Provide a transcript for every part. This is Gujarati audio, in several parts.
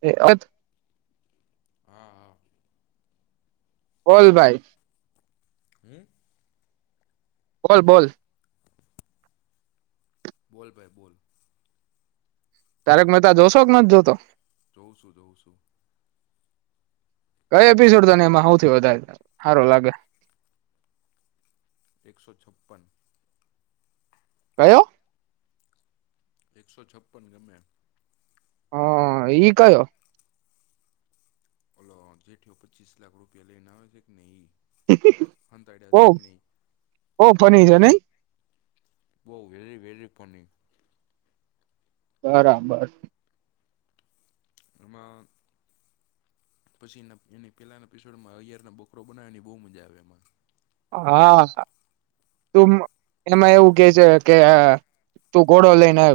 એ અ [unintelligible] હા હા બોલ ભાઈ [unintelligible] બોલ બોલ બોલ ભાઈ બોલ તારેકમેતા જોશો કે નથી જોતો [inaudible] કયો એપિસોડને એમાં સૌથી વધારે સારો લાગે એકસો છપ્પન કયો એકસો છપ્પન ગમે. હા ઈ કયો ઓલો જેઠ પચીસ લાખ રૂપિયા લઈ ને આવે છે કે ને એ ઓ ઓ ફની છે નહી ઓ વલી વલી ફની બરાબર એ પછી એની પેલા એપિસોડમાં અયારના બોકરો બનાવવાની બહુ મજા આવે એમાં હા તું એમાં એવું કે છે કે તું ઘોડો લઈને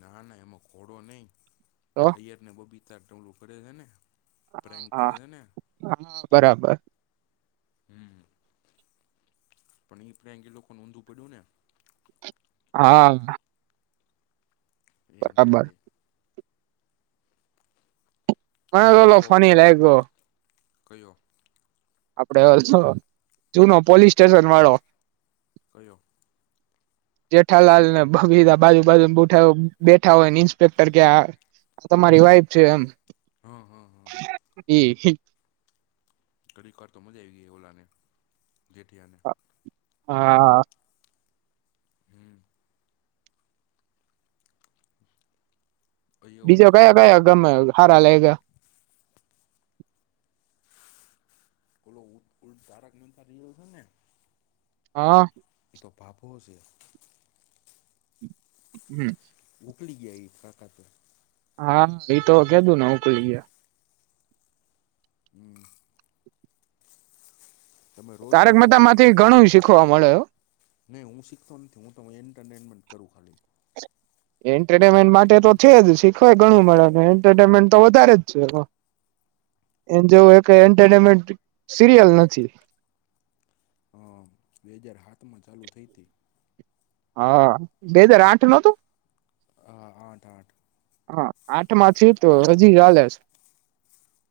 ના ના એમાં ધોડો નઈ તો અયરને બબી તટ લુકરે છે ને પ્રેન્ક હા કરે છે ને હા હા બરાબર હમ પણ એ લોકો નોંધું પડ્યું ને હા એમ છે બરાબર તે ક તોલો ફની લ ગ કઓ આપડે ઓો જુનો પોલીસ સ્ટેશન વાળો કઓ જેઠાલાલનેીધા બાજુ બાજુ બઠ બેઠા હોય ને ઇન્સ્પેક્ટર કે તમારી વાઈફ છે એમ હા હા હા [inaudible] એ ઘડી વાર તો મજા આવી ગઈ ઓલા ને જેથી હા હમ એ બીજો ઓલો કયા કયા ગમે હાર લેગ ઓલો તારક મતા રલ છે ને હા એ તો ભાવો છે હમ મોકલી ગયા એ કાકાત હા એતો કધું ને ઉકલી ગયા હમ તમે રોજ તારક જોવો મતા ભાઈ માંથી ઘણું ખવા મળે નહી હું શીખતો નથી હું ત એન્ટરટેનમેન્ટ કરું ખાલી એન્ટરટેનમેન્ટ માટે તો છે જ શીખવાય ઘણું મળે એન્ટરટેનમેન્ટ તો વધારે જ છે એ જેવું એન્ટરટેનમેન્ટ સિરિયલ નથી અ બે હજાર સાત માં ચાલુ થઈ હતી હા બે હાજાર આઠ નો તું હા આઠ આઠ હા આઠમાંથી તો હજી ચાલે છે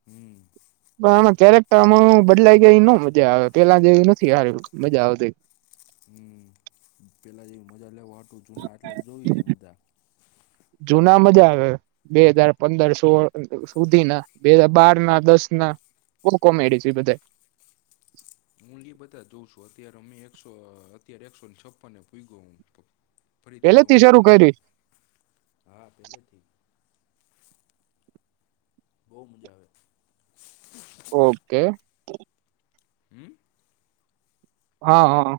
હમ પણ ક્યારેક માં બદલાઈ ગયા એ ન મજા આવે પેલા જેવી નથી સાર મજા આવતી હમ પેલા જેવી મજા લેવા હત જૂના એટલે જોવી છે બધા જૂના મજા આવે બે હજાર પંદર સોળ સુધી ના બે હજ બાર ના દસ ના બ કોમેડી છે બધા હું એ બધા જોઉં છું અત્યારે અમે એકસો અત્યારે એકસોને છપ્પન ભ ગયો હું ફરીથી પેલેથી જોવાનું શરૂ ચાલુ કરી હા પેલેથી બહુ મજા આવે ઓકે હમ હા હા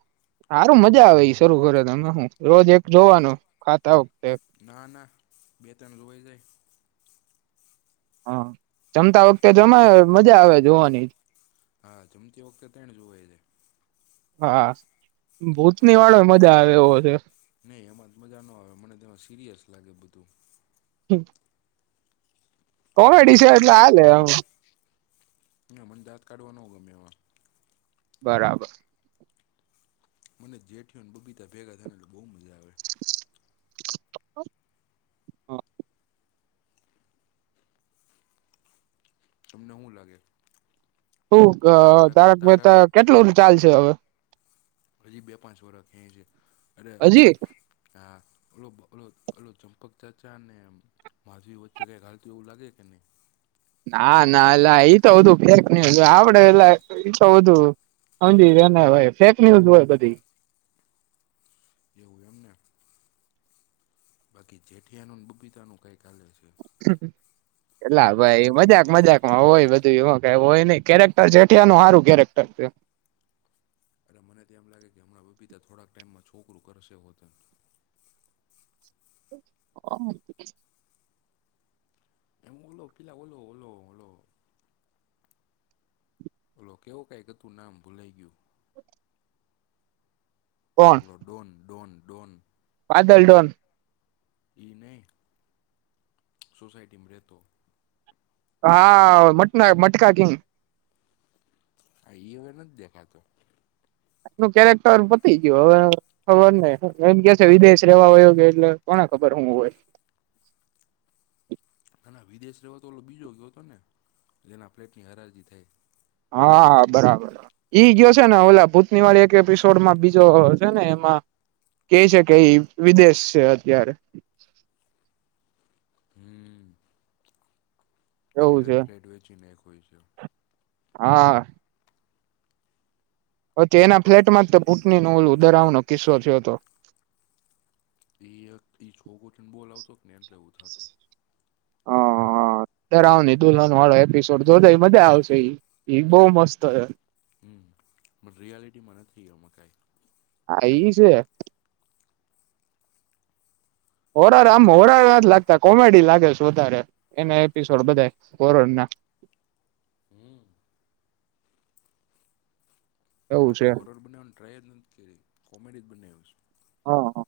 સારું મજા આવે શરૂ કર તમે હું રોજ એક જોવાનું ખાતા હો ના ના બેતન રઈ જાય હા જમતા વખતે જમાય મજા આવે જોવાની હા જમતી વખતે [unintelligible] છે હા ભૂતની વાળો મજા આવે એવો છે નહી એમાં મજા ન આવે મને તેમાં સિરિયસ લાગે બધું [inaudible] મને કોમેડી દાંત છે જ એટલે આલેે એમ ના મને દાત કાઢવા ન ગમે એમાં બરાબર મને જેઠયોને બબીતા ભેગા થય ને એટલે બો મજા આવે [inaudible] તમને હું લાગે શું ક તારક મહેતા કેટલું ચાલ સે હવે હજી બે પાંચ વરહ ખેચે અરે હજી [unintelligible] [inaudible] ના ના એલા તો બધુ ફેક ન્યુઝ હો આપડે એ તો બધુ સમજી ફેક ન્યુઝ હોય બધી એવું એમને બાકી જેઠિયાનું બુબીતાનું કઈક એટલા બબીતાને ભાઈ મજાક મજાક માં હોય બધ [unintelligible] કેરેક્ટર જેઠિયાનું સારું કેરેક્ટરું છે એટલે મને તો એમ લાગે કે હમણાં બબીતા થોડાક ટાઈમમાં છોકરું કરશે હોત [inaudible] [unintelligible] ઓલો કેવું કઈ કે તું નામ ભૂલાઈ ગયું કોણ ઓલો ડોન ડોન ડોન બાદલડોન એ નહી સોસાઈટીમાં રહેતો હા મટના મટકા કિંગ હ ઈ હવે નથી દેખાતો એનું કેરેક્ટર પતી ગયું હવે ખબર નઈ એમ કે વિદેશ રેવા હોયો કે એટલે કોને ખબર હું હોય આના વિદેશ રવાતો ઓલો બીજો ગયો હતો ને જેના ફ્લેટ ની હરાજી થાય હા બરાબર ઈ ગયો છે ને ઓલા ભૂતની વાળી એક એપિસોડમાં બીજો છે ને એમાં કે છે કે વિદેશ છે અત્યારે હમ એ એવું છે [unintelligible] નાય ખો [inaudible] હા પચ્છી એના ફ્લેટમાં [unintelligible] દરાવનો કિસ્સો થયો હતો [unintelligible] આવતો ને એટલે એવું થતું હ [unintelligible] દુલ્હનો વાળો એપિસોડ જો જે મજા આવશે બો મસ્ત હમ પણ રિયાલિટી માં નથી એમાં કઈ હા ઈ છે ત્યારે [unintelligible] કોમેડી લાગે છે વધારે એના એપિસોડ બધ કોરોડ ના હમ મે એ એવું છે લોકોએ હોરર બનાવવાની ટ્રાય જ નથી કરી કોમેડી જ બનાવ્યું છે હા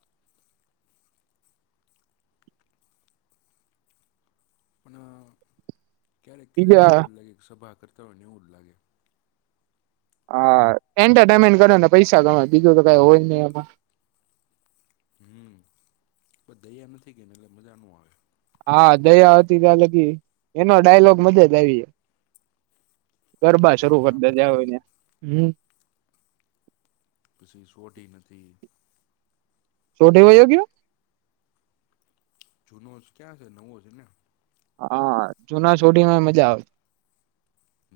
અને ક્યારેક ક્યારેક બીજા એમ જ લાગે સભા કરતી તો નવું જ લાગે હા એન્ટરટેનમેન્ટ કરે ને પૈસા ગમે બીજું તો કઈ હોય નહી એમાં હમ બદૈયા નથી કેને એટલે મજા ન આવે હા દયા હતી ત્યા લગી એનો ડાયલોગ મજે જ આવી ગરબા હે શરૂ મા કરતા જયા હોય માતાજી ત્યા હમ પછી સોઢી નથી સોઢી વયયો ગયો જૂનો જ ક્યાં છે નવો છે ને હા જુના સોઢીમાં મજા આવે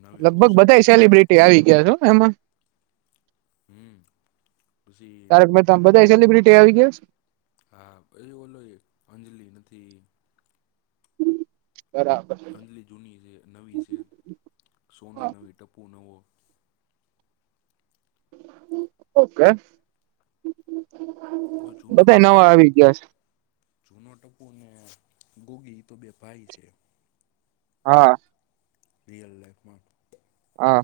નવી લગભગ રોશન બધા છે સેલિબ્રિટી આવી ગયા છો એમાં હમ પછી તારક મહેતા બધા સેલિબ્રિટી તે આવીયા હા એ બોલોય અંજલી હતી છે બરાબર અંજલી જૂની છે નવી છે સોનું નવી ટપુ નવો ઓકે તો જૂનો બધા ટપુ નવા ને આ આવી તો ગયા છે જૂનો ટપુ ને ગોગી તો બે ભાઈ છે હા રિયલ લાઈફમાં હા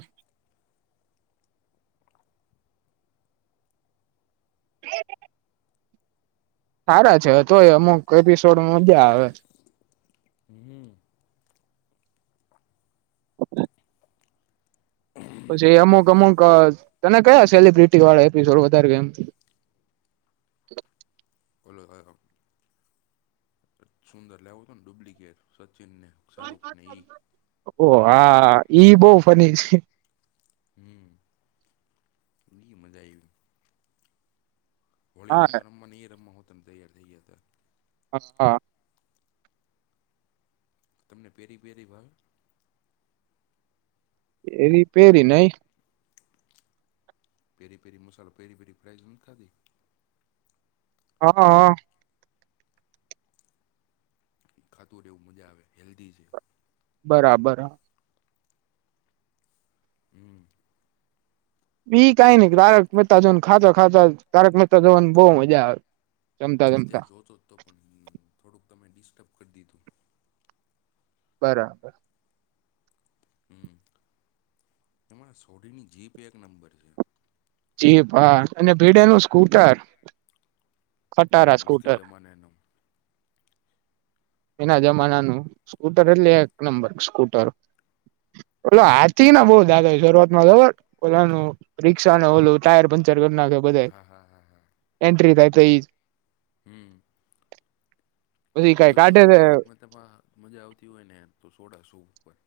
[inaudible] સારા છે તોય અમુક એપિસોડ મજા આવે હમ [inaudible] પછી એ અમુક અમુક તને કયા સેલિબ્રિટી વાળા એપિસોડ વધારે ઓલો હય હો સુંદર લેવું ને ડુપ્લિકેટ સચિનને શાહરૂખને ઈ ઓ હા હા ઈ બહુ ફની છે હમ ઓલી મજા આવી હોળી નો હા તો રમ નની રમ હોત ખમ તૈયાર થઈ જ હતા હ હા તમને પેરી પેરી ભાવે પેરી પેરી નઈ પેરી ફેરી મસાલો પેરી પહેલી પ્રાયઝ નથી ખાધી? હક. ખાતું રેવું, મજા આવે, હેલ્ધી છે. બરાબર. હમ્મ. બી કઈ નઈ તારક મહેતા જોન ખાતો ખાતા તારક મહેતા જોવન બવ મજા આવે. જમતા જમતા અત્યારે જોતો જ તો પણ થોડુંક તમે ડિસ્ટર્બ કરી દીધું. બરાબર. હમ્મ અમના સોડીની જીપ એક નંબર છે. જીપ હા અને ભીડે નું સ્કૂટર હમ્મ ખટારા ઉસકે સ્કૂટર જમાનેનું એના જમાનાનું સ્કૂટર એટલે એક નંબર સ્કૂટર ઓલો હાથી ના બઉ દાંત આવે શરૂઆતમાં ખબર ઓલાનું રિક ક્ષા નો ઓલુ ટાયર પંચર ઢોર નાંખે બધાય હા હા એન્ટ્રી થાય [unintelligible] હમ્મ પછી કઈ આવતી હોય કાઢે તો છે તારકમાંતામાં મજા આવતી હોય ને તો સોડાશું ઉપર.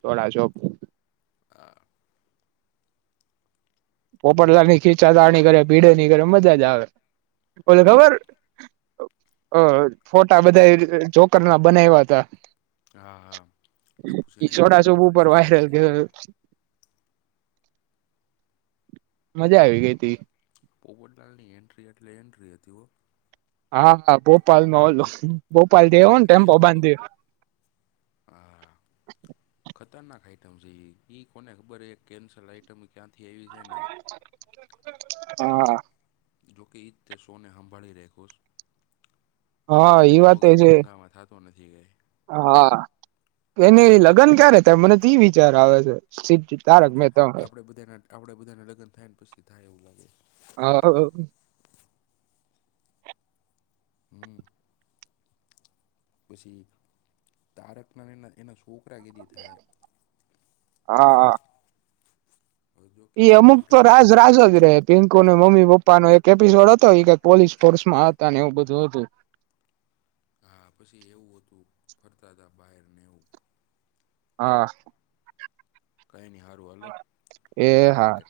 સોડા શોપ આ પોપટલાલ ની ખીચાતાની કરે ભીડેની કરે મજાજ આવે ઓલી ખબર અહ ફોટા બધાઈ જોકર ના બનાયવાતા હા હા ટપુ સેના એ નવો સોડાસુપ ફોન ઉપર લીધો વાયરલ ત્યારે મજા આવી ગઈ તી પોપટલાલ ની એન્ટ્રી એટલે એન્ટ્રી હતી ઓ. હા અહ ભોપાલમાં ઓલો ભોપાલ દે હો ને ભોપાલથી ટેમ્પો આવ્યો બાંધ હતો દે હા ખતરનાક આઈટમ છે ઈ કોને ખબર હે એક કેન્સલ આઈટમ ક્યાં [inaudible] હા. જોકે ઈદ તે શોને સંંભાળી રાયખોસ. હા એ વાત તો છે. તો મે તી આય. હા, એને લગ્ન ક્યારે તમે તે વિચાર આવે છે‌. આપ આપણેે બધાના આપડે બધાના લગ્ન થાયને પછી થાય એવું લાગે. હા હમ્મ. પછી, તારકના એના સ છોકરા કેેદી થાય? હવે જોકે એ હવે અમુક તો ગૌઢા થઈ રાજ ગયા રાજ જ રહે પિંકો ને મમ્મી પપ્પ પા નો એક એપિસોડ હતો પોલીસ ફોર્સમાં હતા ને એવું બધું હતું. હા પછી એવું બધું ફરતા હતા બહારને એવું. હા કઈ નહી હારું હાલો [unintelligible] એ મેળા હા ક્યારેક